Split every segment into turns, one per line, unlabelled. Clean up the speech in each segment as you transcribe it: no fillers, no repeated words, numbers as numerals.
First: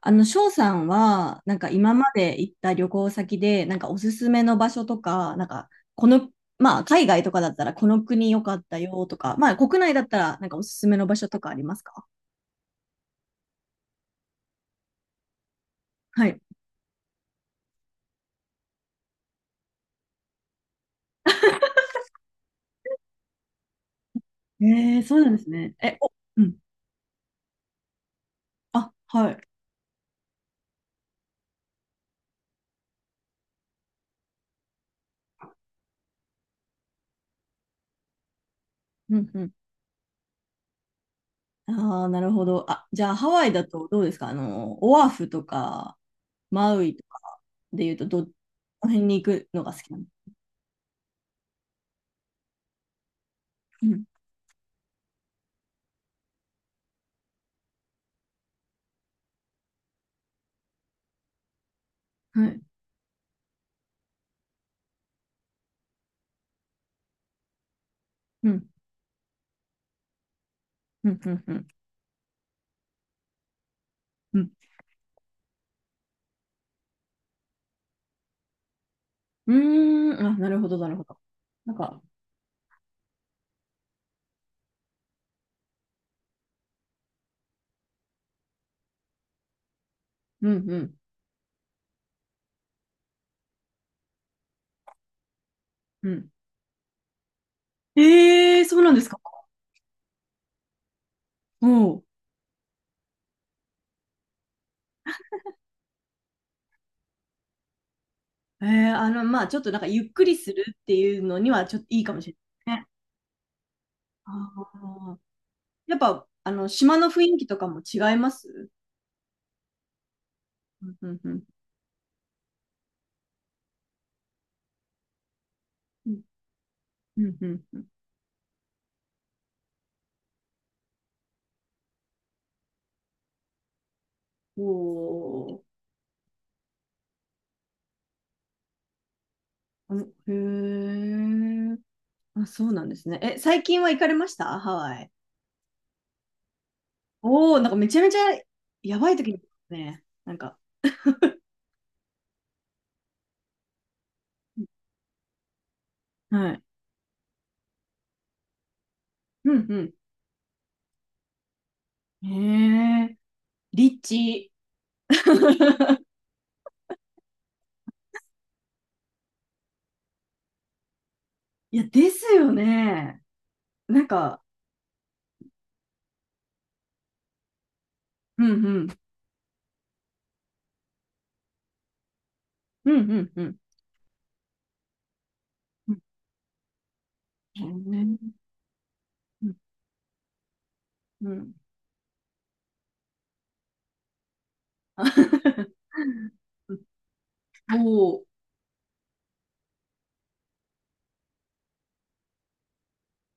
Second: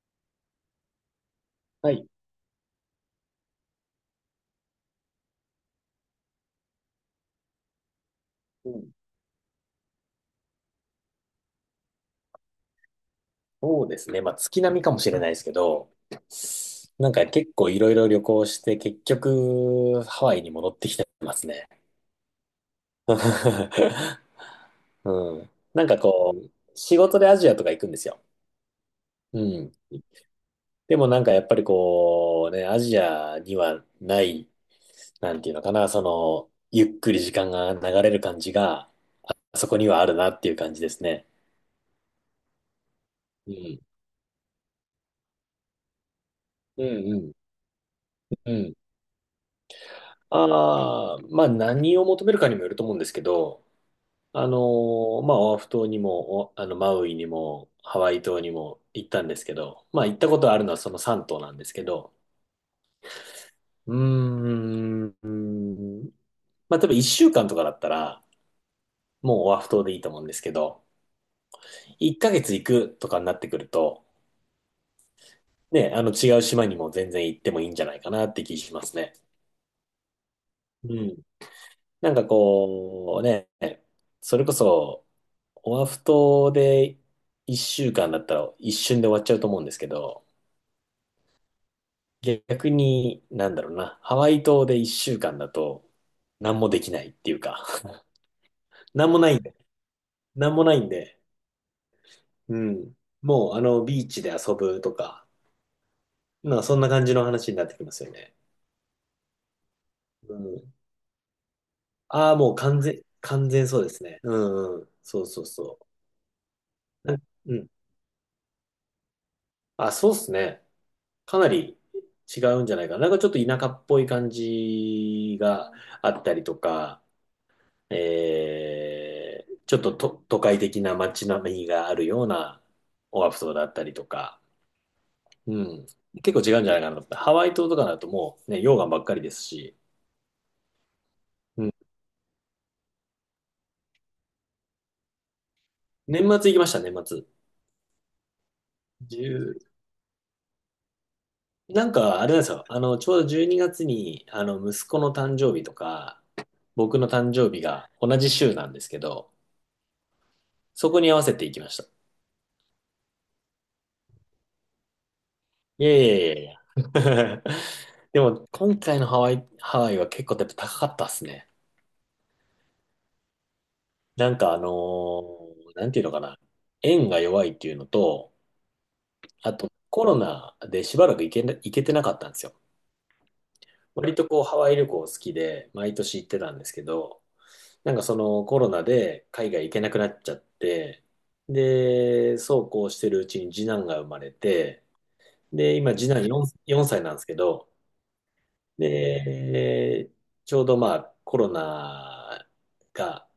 翔さんは、なんか
は
今ま
い。
で行った旅行先で、なんかおすすめの場所とか、なんか、この、まあ、海外とかだったら、この国良かっ
う
た
ん、
よとか、まあ、国内だったら、なんかおすすめの場所とかありますか？
そうですね。まあ、月並みかもしれないですけど、
はい。
なんか結構いろいろ旅行して、結局、ハワイに戻ってきてますね。
ええ、そうなん
う
です
ん。
ね。
なん
え、
か
お、
こ
う
う、
ん。
仕事でアジアとか行くんですよ。
あ、は
う
い。
ん。でもなんかやっぱりこう、ね、アジアにはない、なんていうのかな、その、ゆっくり時間が流れる感じが、
うんうん。
そこにはあるなっていう感じですね。
ああ、なるほど。あ、じゃあ、ハワ
う
イだ
ん。
とどうですか？オアフとか、マウ
う
イと
んうん。
かで言うと、ど、こ
うん。
の辺に行くのが好きなの？
ああ、まあ何を求めるかにもよると思うんですけど、
うん、
まあオアフ島にも、おあのマウイにも、ハワイ島にも行ったんですけど、まあ行ったことあるのはその3島なんですけど、
はい。
うーん、うーんまあ多分1週間とかだったら、
うん、
もうオアフ島でいいと思うんですけど、
うん、うん、
1ヶ月行くとかになってくると、
うん。
ね、違う島にも全然行ってもいいんじゃないかなって気しますね。
うーん、あ、なるほど、な
う
るほ
ん。
ど。なんか、
なんかこうね、それこそ、オアフ島で1週間だったら一瞬で終わっちゃうと思うんですけど、
うん、うん、
逆に、なんだろうな、ハワイ島で1週間だと、
うん。
何もできないっていうか、
ええー、そうなん です
何
か？
もないんで、何もないんで、
おう。
うん。もう、ビーチで遊ぶとか、まあ、そんな感じの話になってきますよね。
えまあ、ちょっとなんか、ゆっく
う
りする
ん。
っていうのには、ちょっといいかもし
あ
れ
あ、もう
ない
完
ですね。
全、完全そうですね。
あ
うんうん。
あ。
そうそうそ
やっぱ、島の
う。なん
雰囲気
う
とか
ん。
も違います？
あ、そうっすね。
うん、うん、う
か
ん。
なり違うんじゃないかな。なんかちょっと田舎っぽい感じが
う
あ
ん、
ったりとか、
うん。うんうん、
ちょっと、都会的な街並みがあるようなオアフ島だったりとか、
おー、
うん。結構違うんじゃないかなと思って。ハワイ島とかだともうね、溶岩ばっかりですし、
う、
うん。
へえ。あ、そうなんですね。え、最近は行かれました？ハワイ。
年末行きました、年末。
おお、なんかめちゃめちゃやばい時に
1
ね。なんか、
なんかあれなんですよ。ちょうど12月にがつに、息子の誕生日とか、
はい。
僕の誕生日が同じ週なんですけど、
うん、う
そこに合わせて行きました。
ん。へえ。リッチ。
いやい やいやいや。でも、今回のハワイは結構やっぱ高かったっすね。
いや、ですよね。なん
なん
か、
かあのーなんていうのかな。円が弱いっていうのと、
うんうん。
あとコロナでしばらく行けてなかったんですよ。
うんうんうん。
割とこうハワイ旅行好きで、
う
毎
ん
年行ってたんですけど、なんかそのコロナで海外行けなくなっちゃって、
うんうん。
で、そうこうしてるうちに次男が生まれて、で、今次男4歳なんですけど、
おー、
で、ちょうどまあコロナが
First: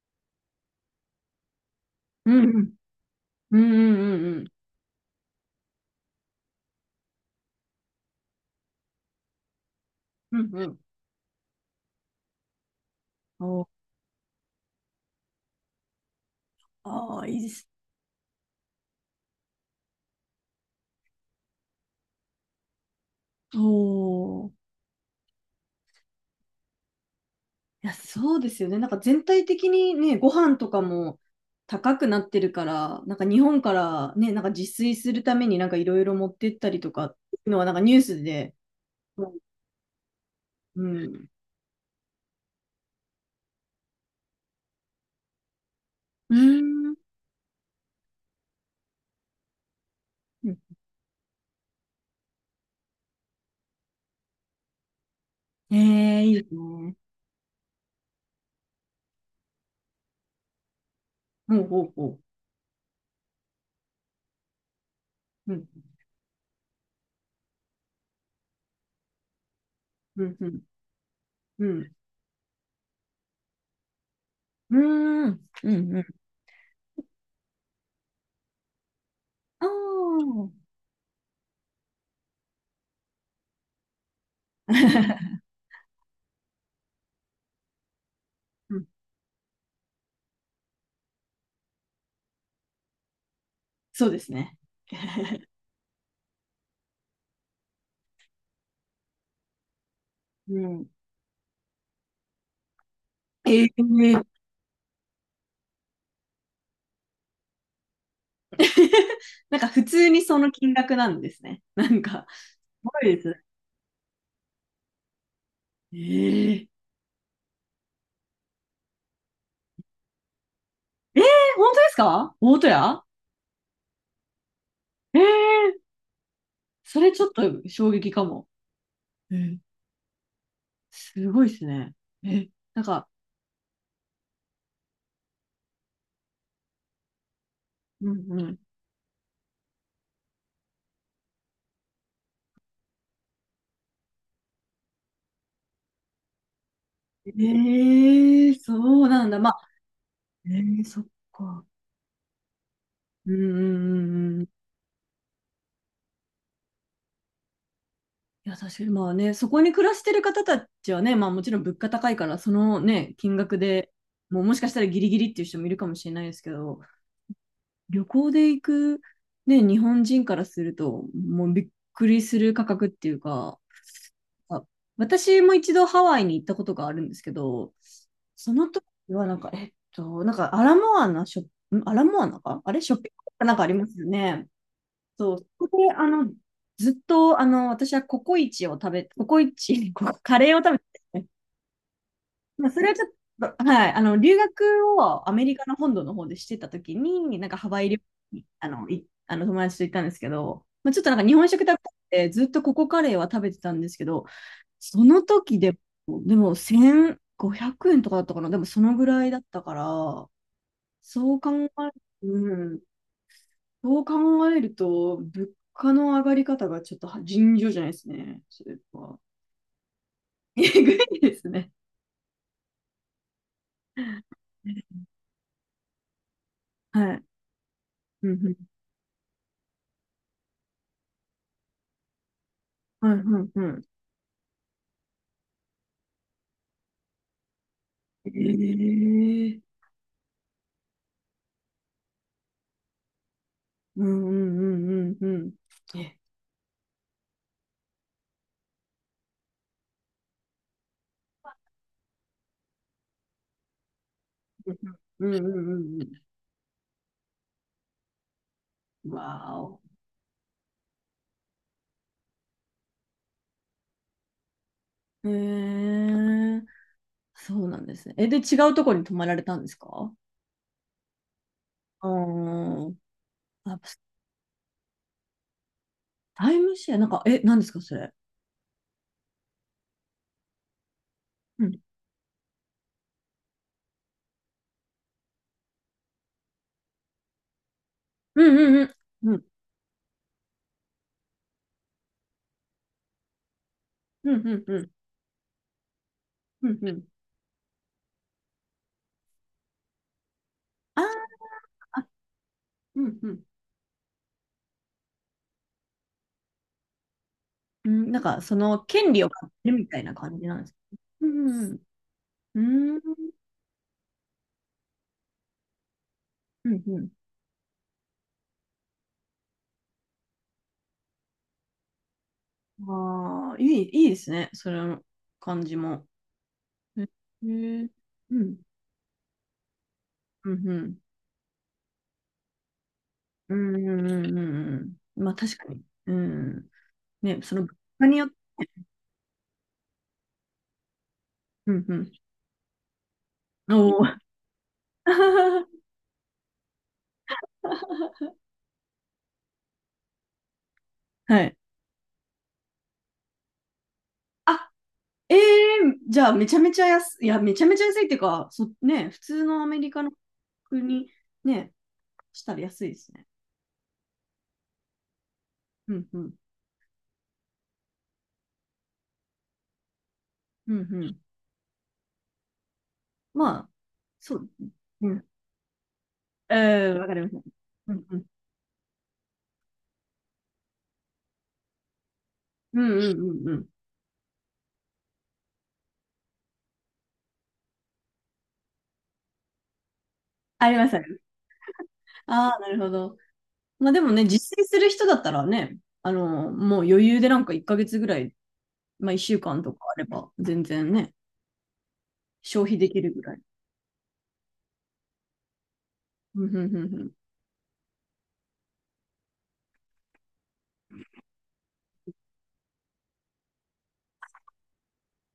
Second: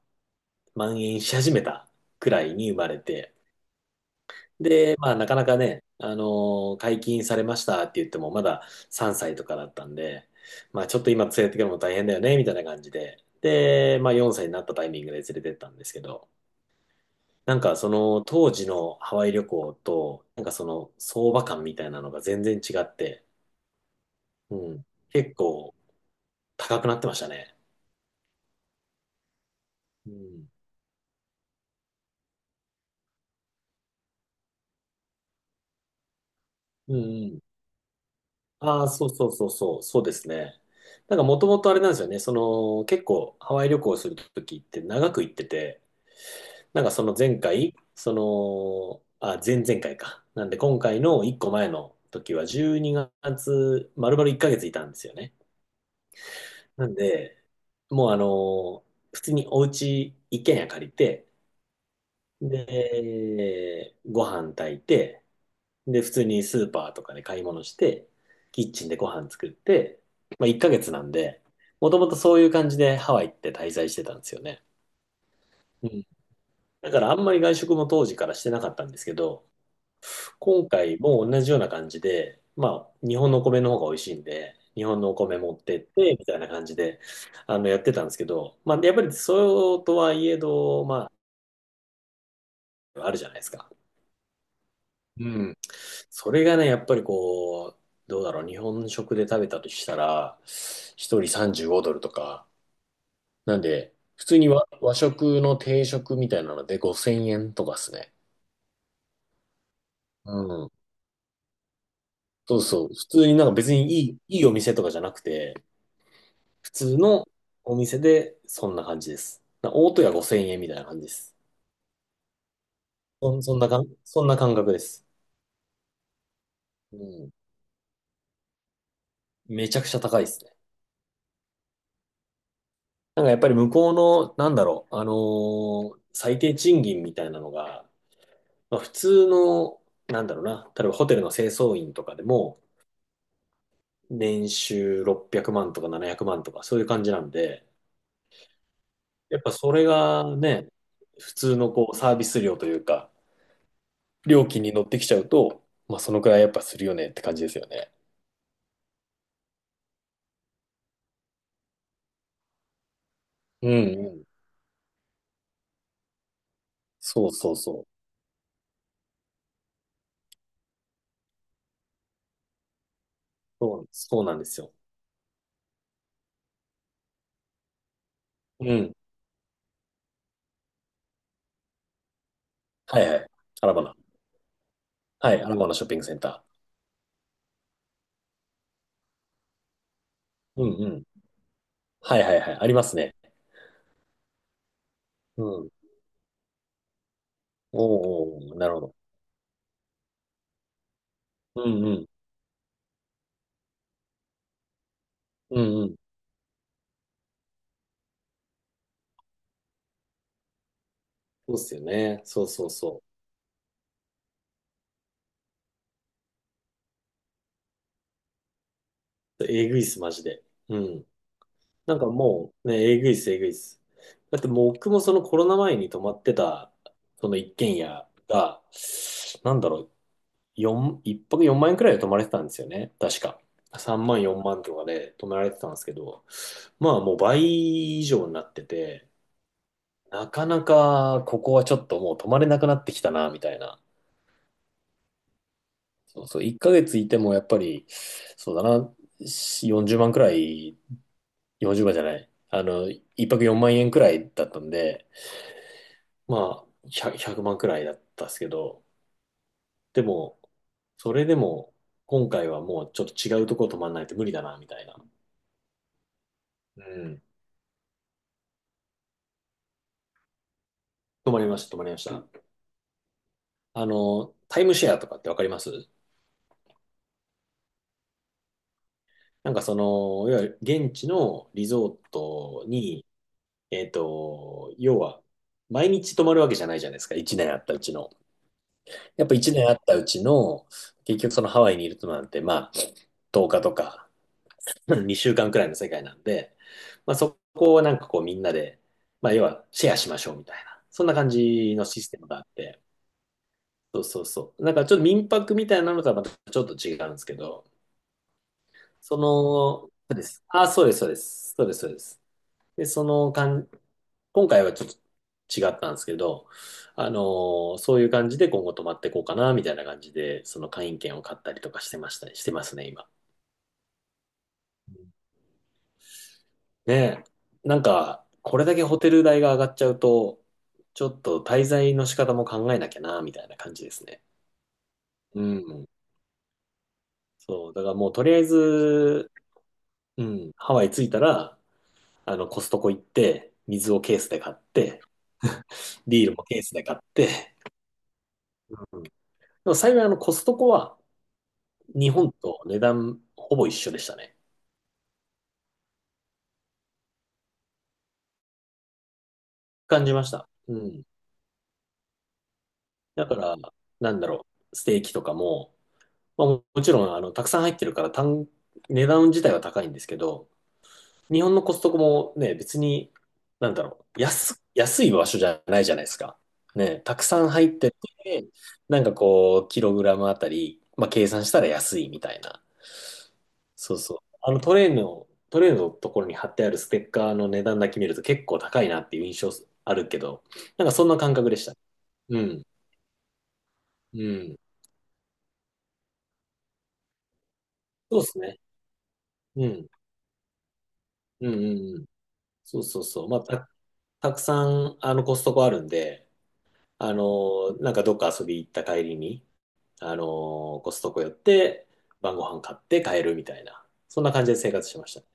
蔓延し始めたく
う
らいに
ん
生まれて、
うんうんうんうん
で、まあなかなかね、解禁されましたって言ってもまだ3歳とかだったんで、
うんうんうん、
まあちょっと今連れてくるのも大変だよね、みたいな感じで、
おー、
で、まあ4歳になったタイミングで連れてったんですけど、
ああ、いいで
なん
す。
かその当時のハワイ旅行と、なんかその相場感みたいなのが全然違って、
おー、
うん、結構高くなってましたね。
いや、そうですよね。なんか全体的に
う
ね、ご
ん。
飯とかも高くなってるから、なんか日本からね、なんか自炊するためになんかいろいろ持ってったりと
うん
かって
う
いう
ん
のはなんかニュースで、
ああ、そう
う
そう
ん、
そうそう、そうですね。
う
なんか
ん。
もともとあれなんですよね、その結構ハワイ旅行するときって長く行ってて、
うー
なんか
ん、
その前回、その、あ、前々回か。なん
うん。
で今回の1個前の時は12月、丸々1ヶ月いたんですよね。
ええ、いいです
なん
ね。
で、もう普通に一軒家借りて、
ほうん、うおう。
で、ご飯炊いて、
うん、
で、普通にスーパーとかで買い物して、キッチンでご飯作って、
うん、う
まあ1
ん、
ヶ月なんで、
う
も
ん。
ともとそういう感じでハワイって滞在してたんですよね。
うーん、う
う
ん、う
ん。
ん。
だからあんまり外食も当時からしてなかったんですけど、
ああ、
今回も同じような感じで、まあ日本のお米の方が美味しいんで、日本のお米持ってって、みたいな感じで、やってたんですけど、
う
まあ
ん、
やっぱりそうとはいえど、まあ、あるじゃないですか。
そうですね。
うん。それがね、やっぱりこう、どうだろう、日本食で食べたとしたら、
うん。
一人35ドルとか、なん
え
で、
え。
普通に和食の定食みたいなので5000円とかっすね。
なんか普通に
う
その
ん。
金額なんですね。なんか、す
そうそう。
ご
普
いで
通
す
に
ね。
なんか別にいいお店とかじゃなくて、
ええ、
普通のお店でそんな感じです。大戸屋5000円みたいな感じです。
本当ですか？大戸屋？
そんな感覚です。
ええ、
う
それちょっ
ん。
と衝撃かも。ええ、
めちゃくちゃ高いですね。
すごいですね。え、なんか、
なんかやっぱり向こうの、なんだろう、最低賃金みたいなのが、
うんうん。
まあ普通の、なんだろうな、例えばホテルの清掃員とかでも、年収600万とか700万とか、そういう感じなんで、
ええ、そうなん
や
だ。
っ
ま
ぱ
あ、
それが
え
ね、
え、そっ
普通
か。
のこうサービス料というか、
ううん、うんうんう
料
ん。
金に乗ってきちゃうと、まあそのくらいやっぱするよねって感じですよね。
いや、確かに、まあね、そこに暮らしてる方たちはね、まあもちろん物価高いから、そのね、金額
うん
で
うん。
もうもしかしたらギリギリっていう人もいるかもしれないですけど、
そうそうそう。
旅行で行く、ね、日本人からすると、もうびっくりする価格っていうか、
そう、そうなんです
あ、
よ。
私も一度ハワイに行ったことがあるんですけど、その
う
時
ん。
はなんか、なんかアラモアナショップ、んアラモアナかあれショ
は
ッ
い
ピン
は
グ
い。
かなんかあ
アラ
り
バ
ま
ナ。
すよね。
は
そう、
い、アラ
そ
バナ
こ
ショッ
で、
ピングセンタ
ずっと、私はココイチを食べ、ココイチ、こカレー
ー。
を
うん
食べて
うん。
て、
はいはいはい。あ
まあ、
り
そ
ま
れは
す
ちょっ
ね。
と、はい、留学をア
う
メリカ
ん。
の本土の方でしてた時に、なんかハ
お
ワイ旅行に、
ーおー、なるほど。
あの友達と行ったんですけど、まあ、ちょっとなんか日本
う
食だっ
ん
た
う
ん
ん。
で、ずっとココカレーは食べてたんですけど、その時
う
で
んうん。
も、でも1500円とかだったかな、でもそのぐらいだったから、そう考
そうっ
える
すよね。
と、
そう
う
そう
ん、
そ
そう考えると、物価の上がり方がちょっとは尋常じゃないですね。それは。
う。えぐいっす、マジで。う
えぐ
ん。
いですね。
なんかもう、ね、えぐいっす、えぐいっす。だってもう僕もそのコロナ前に泊まってた、
はい。
その一軒家
うんうん。
が、なんだろう、一泊4万円くらいで泊まれてたんですよね。
はい
確
は
か。
いはい。
3万、4万とかで泊められてたんですけど、まあもう倍以上になってて、
ええ、
なかなかここはちょっともう泊まれなくなってきたな、みたいな。
うんうんうんうんうん。え、
そうそう、1ヶ月いてもやっぱり、そうだな、40万くらい、40万じゅうまんじゃない、1泊4万円くらいだったんで、
うんうんうんうんう
まあ、100、万くまんくらいだったっすけど、
ん。わお。
でも、それでも、今回はもうちょっと違うとこ泊まらないと無理だな、みたいな。
ええ、
うん。
そうなんですね。え、で、違うところに泊まられたんですか？
泊まりました、泊まりまし
あ
た。
ー、あ、
タイムシェアとかってわかります？
タイムシェア、なんか、え、なんですか、それ。
なんかその、いわゆる現地の
う
リ
ん。
ゾートに、要は、毎日泊まるわけじゃないじゃないですか、1年あったうちの。
うんうんう
やっ
ん。う
ぱ
ん
1年あったうちの、結局そのハワイにいるとなんて、まあ、10日とか、
うんうんう ん。
2週間くらいの世界なんで、
うんうん。
まあそこをなんかこうみんなで、まあ要はシェアしましょうみたいな、
あー、
そんな感じのシ
あ、
ステムがあって、
うんうん。
そうそうそう。なんかちょっと民泊みたいなのとはまたちょっと違うんですけど、
うん、なんか、その権
そ
利を買ってるみ
の、
たいな感じなんですか？
そうです、そうで
う
す、
ん、
そうです、そうです。
う
で、
ん、うん、
その感今回はちょっと違ったんですけど、
うんうん
あ
う
のそういう感じで今後泊まっていこうかな、みたいな感じで、その会員券を買ったりとかしてました、してますね、
ん。
今。
ああ、いいですね。それの感じも。
ね
へえ、
え。な
う
ん
ん、
か、
う
こ
ん、
れだけホテル代が上がっちゃうと、
うん、
ちょっと滞在の仕方も考えなきゃな、みたい
う
な感
ん、
じで
う
す
ん、
ね。
うん。うん、まあ、
う
確かに。
ん。
うん。ね、その、
そう。
物
だから
価
もう
に
と
よっ
り
て、
あえず、うん、ハワイ着いたら、
うん、うん。
コストコ行って、
お
水をケー
お。
スで買って、ビールもケースで買って、うんでも幸いコストコは、
はい。
日本と値段ほぼ一緒でしたね。
あ、ええ、じゃあ、めちゃめちゃ安い、いや、めちゃめちゃ安いっていうか、そ、ね、普通のアメリカ
感
の
じました。うん。
国、ね、したら安いですね。
だから、なんだろう、ステーキとかも、
うん、うん、
まあ、もちろん、たくさん入ってるから値段自体は高いんですけど、
うん、うん。
日本のコストコもね、別に、
まあ、
なんだろう、
そう。
安
う
い場
ん。
所じゃないじゃないですか。
うん、
ね、
わか
た
り
く
ました。
さん入って
うんうん。
て、なんかこう、キログラムあたり、まあ計算したら安いみたいな。
うんうんうんうん。
そうそう。あのトレーのところに貼ってあるステッカーの値段だけ見ると結構高いなっていう印象あるけど、
あり
な
ま
んか
す、あ
そん
りま
な
す。
感覚でした。う
ああ、
ん。
なるほど。まあでも
う
ね、実
ん。
践する人だったらね、もう余裕でなんか1ヶ月ぐら
そうで
い、
すね。
まあ1週間
う
とか
ん。
あれば、全然ね、
うんうんうん。
消費
そう
で
そ
き
う
るぐ
そう。
ら
ま
い。
あ、たくさん、コストコあるんで、
うんうんうんうん
なんかどっか遊び行った帰りに、コストコ寄って晩ご飯買って帰るみたいな、そんな感じで生活してましたね。